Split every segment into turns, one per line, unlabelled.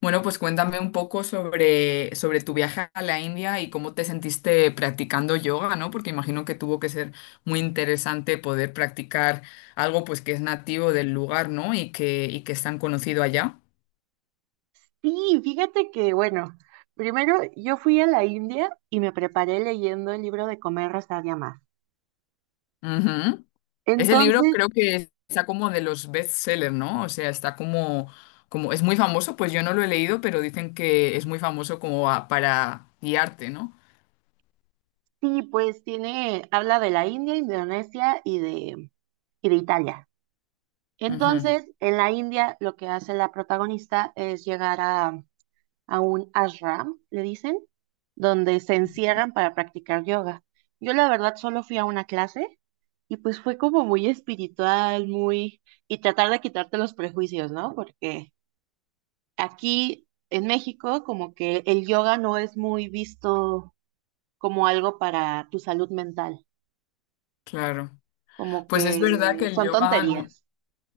Bueno, pues cuéntame un poco sobre tu viaje a la India y cómo te sentiste practicando yoga, ¿no? Porque imagino que tuvo que ser muy interesante poder practicar algo pues que es nativo del lugar, ¿no? Y que es tan conocido allá.
Sí, fíjate que, bueno, primero yo fui a la India y me preparé leyendo el libro de Comer, Rezar y Amar.
Ujú. Ese libro
Entonces,
creo que está como de los bestsellers, ¿no? O sea, está como es muy famoso, pues yo no lo he leído, pero dicen que es muy famoso como para guiarte, ¿no?
sí, pues tiene, habla de la India, Indonesia y de Italia.
Ujú.
Entonces, en la India lo que hace la protagonista es llegar a un ashram, le dicen, donde se encierran para practicar yoga. Yo la verdad solo fui a una clase y pues fue como muy espiritual, muy y tratar de quitarte los prejuicios, ¿no? Porque aquí en México, como que el yoga no es muy visto como algo para tu salud mental,
Claro.
como
Pues es verdad que
que
el
son
yoga no-
tonterías.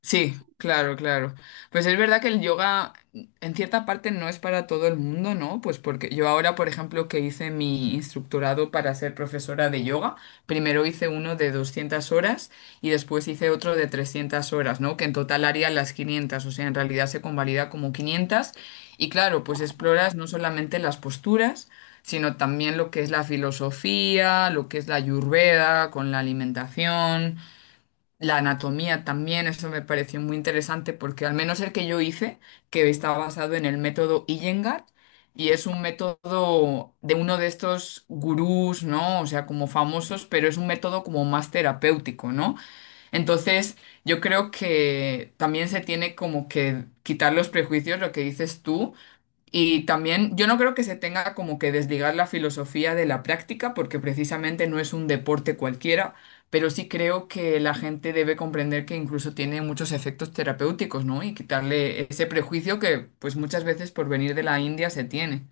Sí, claro, claro. Pues es verdad que el yoga en cierta parte no es para todo el mundo, ¿no? Pues porque yo ahora, por ejemplo, que hice mi instructorado para ser profesora de yoga, primero hice uno de 200 horas y después hice otro de 300 horas, ¿no? Que en total haría las 500, o sea, en realidad se convalida como 500. Y claro, pues exploras no solamente las posturas, sino también lo que es la filosofía, lo que es la ayurveda con la alimentación, la anatomía también. Eso me pareció muy interesante porque al menos el que yo hice, que estaba basado en el método Iyengar, y es un método de uno de estos gurús, ¿no? O sea, como famosos, pero es un método como más terapéutico, ¿no? Entonces, yo creo que también se tiene como que quitar los prejuicios, lo que dices tú, y también yo no creo que se tenga como que desligar la filosofía de la práctica, porque precisamente no es un deporte cualquiera, pero sí creo que la gente debe comprender que incluso tiene muchos efectos terapéuticos, ¿no? Y quitarle ese prejuicio que pues muchas veces por venir de la India se tiene.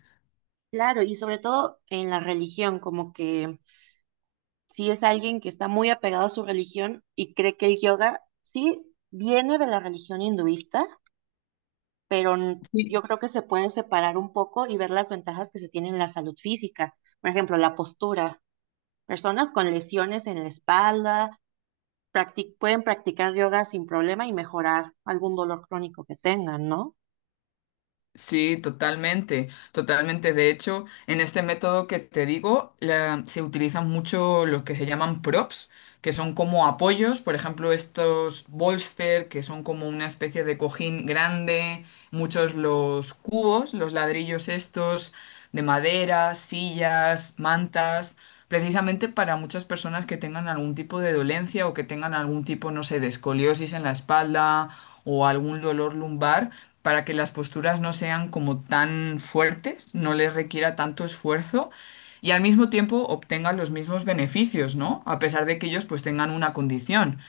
Claro, y sobre todo en la religión, como que si es alguien que está muy apegado a su religión y cree que el yoga sí viene de la religión hinduista, pero
Sí.
yo creo que se puede separar un poco y ver las ventajas que se tienen en la salud física. Por ejemplo, la postura. Personas con lesiones en la espalda pueden practicar yoga sin problema y mejorar algún dolor crónico que tengan, ¿no?
Sí, totalmente, totalmente. De hecho, en este método que te digo, se utilizan mucho los que se llaman props, que son como apoyos, por ejemplo, estos bolster, que son como una especie de cojín grande, muchos los cubos, los ladrillos estos de madera, sillas, mantas, precisamente para muchas personas que tengan algún tipo de dolencia o que tengan algún tipo, no sé, de escoliosis en la espalda o algún dolor lumbar, para que las posturas no sean como tan fuertes, no les requiera tanto esfuerzo y al mismo tiempo obtengan los mismos beneficios, ¿no? A pesar de que ellos pues tengan una condición.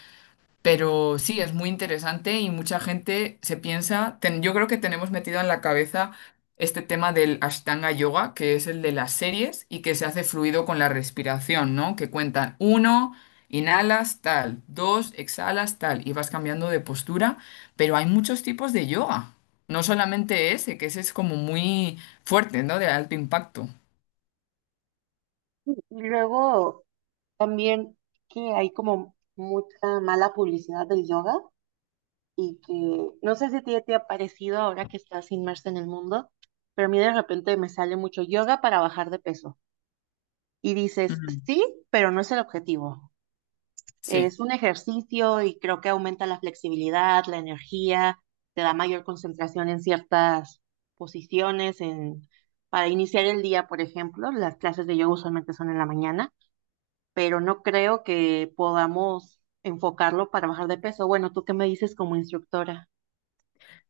Pero sí, es muy interesante y mucha gente se piensa, yo creo que tenemos metido en la cabeza este tema del Ashtanga Yoga, que es el de las series y que se hace fluido con la respiración, ¿no? Que cuentan uno, inhalas tal, dos, exhalas tal y vas cambiando de postura, pero hay muchos tipos de yoga, no solamente ese, que ese es como muy fuerte, ¿no? De alto impacto.
Y luego también que hay como mucha mala publicidad del yoga y que no sé si a ti te ha parecido ahora que estás inmersa en el mundo, pero a mí de repente me sale mucho yoga para bajar de peso. Y dices,
Ujú.
sí, pero no es el objetivo.
Sí.
Es un ejercicio y creo que aumenta la flexibilidad, la energía, te da mayor concentración en ciertas posiciones. Para iniciar el día, por ejemplo, las clases de yoga usualmente son en la mañana, pero no creo que podamos enfocarlo para bajar de peso. Bueno, ¿tú qué me dices como instructora?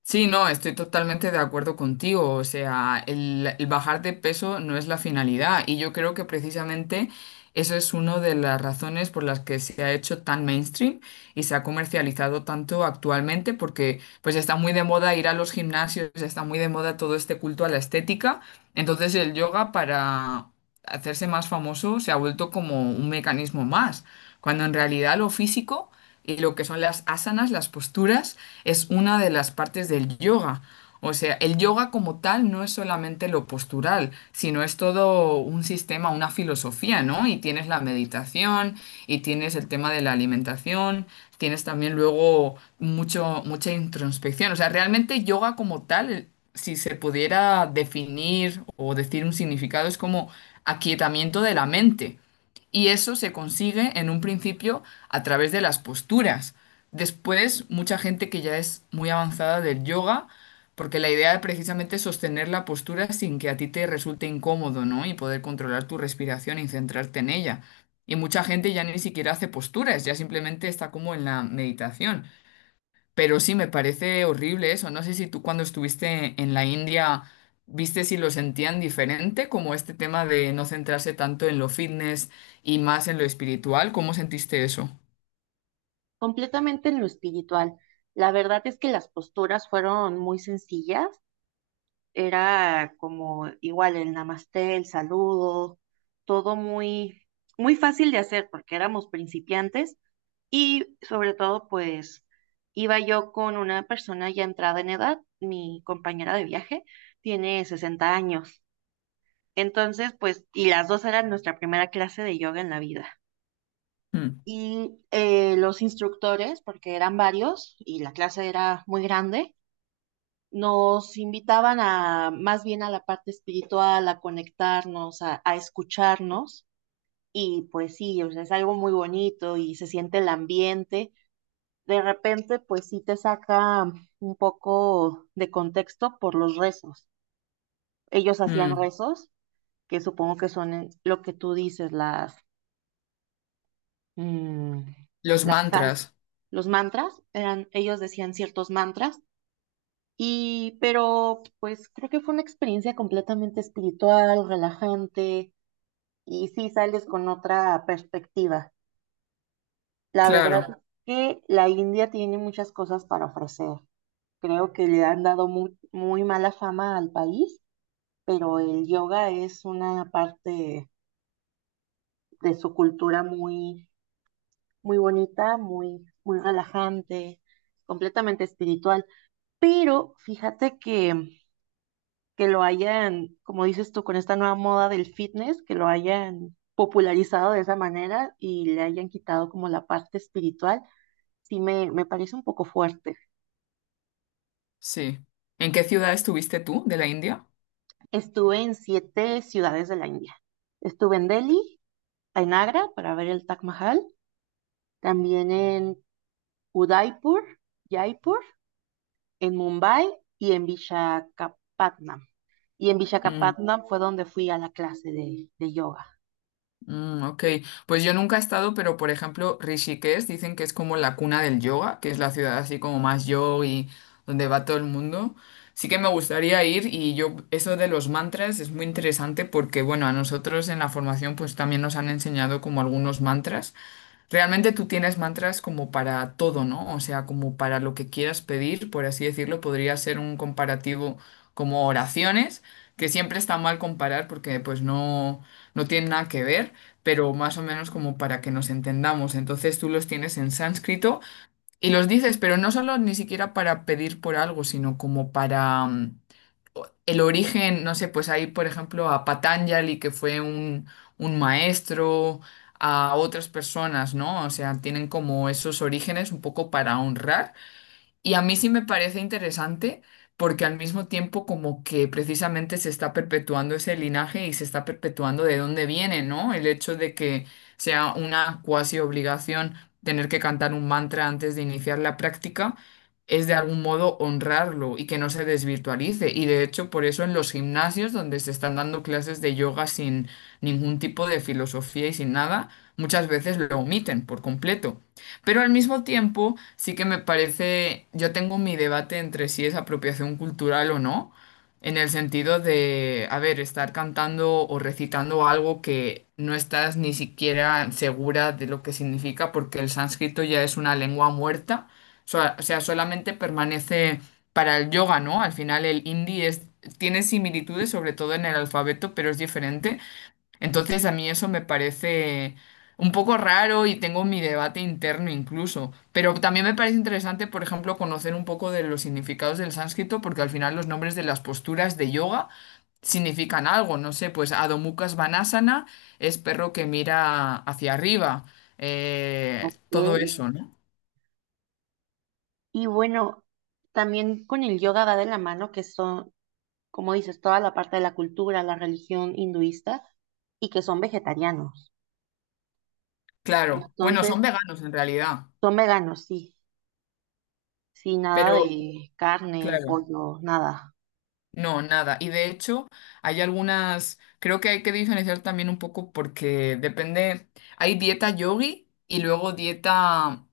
Sí, no, estoy totalmente de acuerdo contigo. O sea, el bajar de peso no es la finalidad y yo creo que precisamente eso es una de las razones por las que se ha hecho tan mainstream y se ha comercializado tanto actualmente porque pues está muy de moda ir a los gimnasios, está muy de moda todo este culto a la estética. Entonces el yoga para hacerse más famoso se ha vuelto como un mecanismo más, cuando en realidad lo físico y lo que son las asanas, las posturas, es una de las partes del yoga. O sea, el yoga como tal no es solamente lo postural, sino es todo un sistema, una filosofía, ¿no? Y tienes la meditación, y tienes el tema de la alimentación, tienes también luego mucho, mucha introspección. O sea, realmente yoga como tal, si se pudiera definir o decir un significado, es como aquietamiento de la mente. Y eso se consigue en un principio a través de las posturas. Después, mucha gente que ya es muy avanzada del yoga, porque la idea es precisamente sostener la postura sin que a ti te resulte incómodo, ¿no? Y poder controlar tu respiración y centrarte en ella. Y mucha gente ya ni siquiera hace posturas, ya simplemente está como en la meditación. Pero sí me parece horrible eso. No sé si tú cuando estuviste en la India viste si lo sentían diferente, como este tema de no centrarse tanto en lo fitness y más en lo espiritual. ¿Cómo sentiste eso?
Completamente en lo espiritual. La verdad es que las posturas fueron muy sencillas. Era como igual el namasté, el saludo, todo muy, muy fácil de hacer porque éramos principiantes y sobre todo pues iba yo con una persona ya entrada en edad, mi compañera de viaje tiene 60 años. Entonces, pues, y las dos eran nuestra primera clase de yoga en la vida.
Mm,
Y los instructores, porque eran varios y la clase era muy grande, nos invitaban a más bien a la parte espiritual, a conectarnos, a escucharnos. Y pues sí, o sea, es algo muy bonito y se siente el ambiente. De repente, pues sí te saca un poco de contexto por los rezos. Ellos hacían
mm.
rezos, que supongo que son lo que tú dices, las, mm,
Los
las jal-
mantras,
los mantras. Eran, ellos decían ciertos mantras. Y, pero pues creo que fue una experiencia completamente espiritual, relajante, y sí sales con otra perspectiva. La verdad
claro,
es que la India tiene muchas cosas para ofrecer. Creo que le han dado muy, muy mala fama al país, pero el yoga es una parte de su cultura muy, muy bonita, muy, muy relajante, completamente espiritual. Pero fíjate que lo hayan, como dices tú, con esta nueva moda del fitness, que lo hayan popularizado de esa manera y le hayan quitado como la parte espiritual, sí me parece un poco fuerte.
sí. ¿En qué ciudad estuviste tú de la India?
Estuve en 7 ciudades de la India. Estuve en Delhi, en Agra para ver el Taj Mahal, también en Udaipur, Jaipur, en Mumbai y en Visakhapatnam. Y en
Mm.
Visakhapatnam fue donde fui a la clase de yoga.
Mm, ok, pues yo nunca he estado, pero por ejemplo, Rishikesh dicen que es como la cuna del yoga, que es la ciudad así como más yogi, donde va todo el mundo. Sí que me gustaría ir y yo, eso de los mantras es muy interesante porque, bueno, a nosotros en la formación pues también nos han enseñado como algunos mantras. Realmente tú tienes mantras como para todo, ¿no? O sea, como para lo que quieras pedir, por así decirlo, podría ser un comparativo como oraciones, que siempre está mal comparar porque pues no, no tienen nada que ver, pero más o menos como para que nos entendamos. Entonces tú los tienes en sánscrito y los dices, pero no solo ni siquiera para pedir por algo, sino como para... el origen, no sé, pues hay, por ejemplo, a Patanjali, que fue un maestro, a otras personas, ¿no? O sea, tienen como esos orígenes un poco para honrar. Y a mí sí me parece interesante porque al mismo tiempo como que precisamente se está perpetuando ese linaje y se está perpetuando de dónde viene, ¿no? El hecho de que sea una cuasi obligación tener que cantar un mantra antes de iniciar la práctica es de algún modo honrarlo y que no se desvirtualice. Y de hecho por eso en los gimnasios donde se están dando clases de yoga sin ningún tipo de filosofía y sin nada, muchas veces lo omiten por completo. Pero al mismo tiempo, sí que me parece, yo tengo mi debate entre si es apropiación cultural o no, en el sentido de, a ver, estar cantando o recitando algo que no estás ni siquiera segura de lo que significa, porque el sánscrito ya es una lengua muerta, o sea, solamente permanece para el yoga, ¿no? Al final el hindi es, tiene similitudes, sobre todo en el alfabeto, pero es diferente. Entonces a mí eso me parece un poco raro y tengo mi debate interno incluso, pero también me parece interesante, por ejemplo, conocer un poco de los significados del sánscrito, porque al final los nombres de las posturas de yoga significan algo, no sé, pues Adho Mukha Svanasana es perro que mira hacia arriba, todo
Ok,
eso, ¿no?
y bueno, también con el yoga va de la mano que son, como dices, toda la parte de la cultura, la religión hinduista y que son vegetarianos.
Claro, bueno,
Entonces,
son veganos en realidad,
son veganos, sí, sí, nada
pero
de carne,
claro.
pollo, nada.
No, nada. Y de hecho, hay algunas, creo que hay que diferenciar también un poco porque depende, hay dieta yogui y luego dieta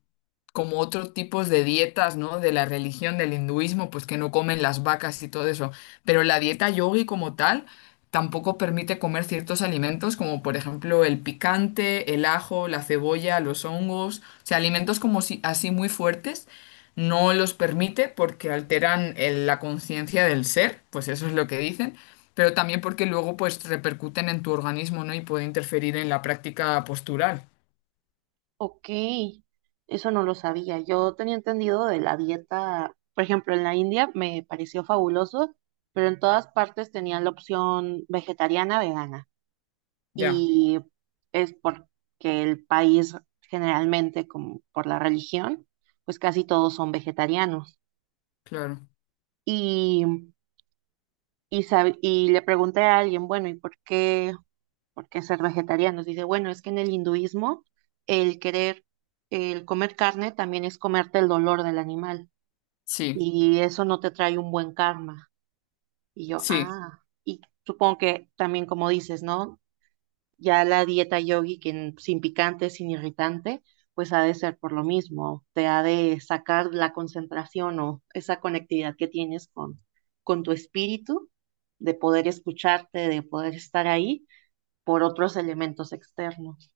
como otros tipos de dietas, ¿no? De la religión, del hinduismo, pues que no comen las vacas y todo eso. Pero la dieta yogui como tal tampoco permite comer ciertos alimentos como por ejemplo el picante, el ajo, la cebolla, los hongos, o sea, alimentos como si, así muy fuertes no los permite porque alteran la conciencia del ser, pues eso es lo que dicen, pero también porque luego pues repercuten en tu organismo, ¿no? Y puede interferir en la práctica postural.
Ok, eso no lo sabía. Yo tenía entendido de la dieta, por ejemplo, en la India me pareció fabuloso, pero en todas partes tenían la opción vegetariana, vegana.
Ya,
Y es porque el país generalmente, como por la religión, pues casi todos son vegetarianos.
claro.
Y, y le pregunté a alguien, bueno, ¿y por qué ser vegetarianos? Dice, bueno, es que en el hinduismo el querer, el comer carne también es comerte el dolor del animal
Sí,
y eso no te trae un buen karma. Y yo,
sí.
ah, y supongo que también como dices, ¿no? Ya la dieta yogi, que sin picante, sin irritante, pues ha de ser por lo mismo. Te ha de sacar la concentración o esa conectividad que tienes con tu espíritu, de poder escucharte, de poder estar ahí por otros elementos externos.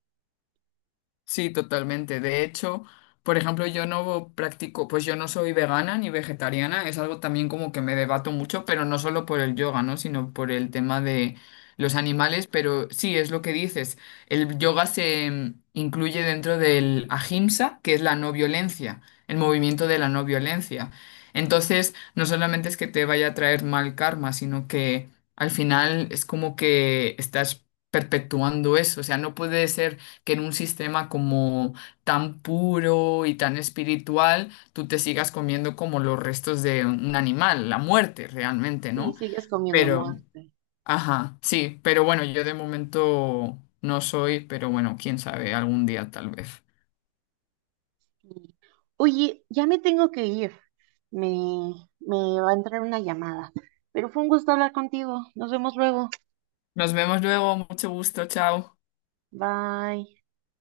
Sí, totalmente. De hecho, por ejemplo, yo no practico, pues yo no soy vegana ni vegetariana, es algo también como que me debato mucho, pero no solo por el yoga, ¿no? Sino por el tema de los animales, pero sí, es lo que dices. El yoga se incluye dentro del ahimsa, que es la no violencia, el movimiento de la no violencia. Entonces, no solamente es que te vaya a traer mal karma, sino que al final es como que estás perpetuando eso, o sea, no puede ser que en un sistema como tan puro y tan espiritual, tú te sigas comiendo como los restos de un animal, la muerte realmente,
Y
¿no?
sigues comiendo
Pero,
muerte.
ajá, sí, pero bueno, yo de momento no soy, pero bueno, quién sabe, algún día tal vez.
Y, Oye, ya me tengo que ir. Me, Me va a entrar una llamada. Pero fue un gusto hablar contigo. Nos vemos luego.
Nos vemos luego, mucho gusto, chao.
Bye.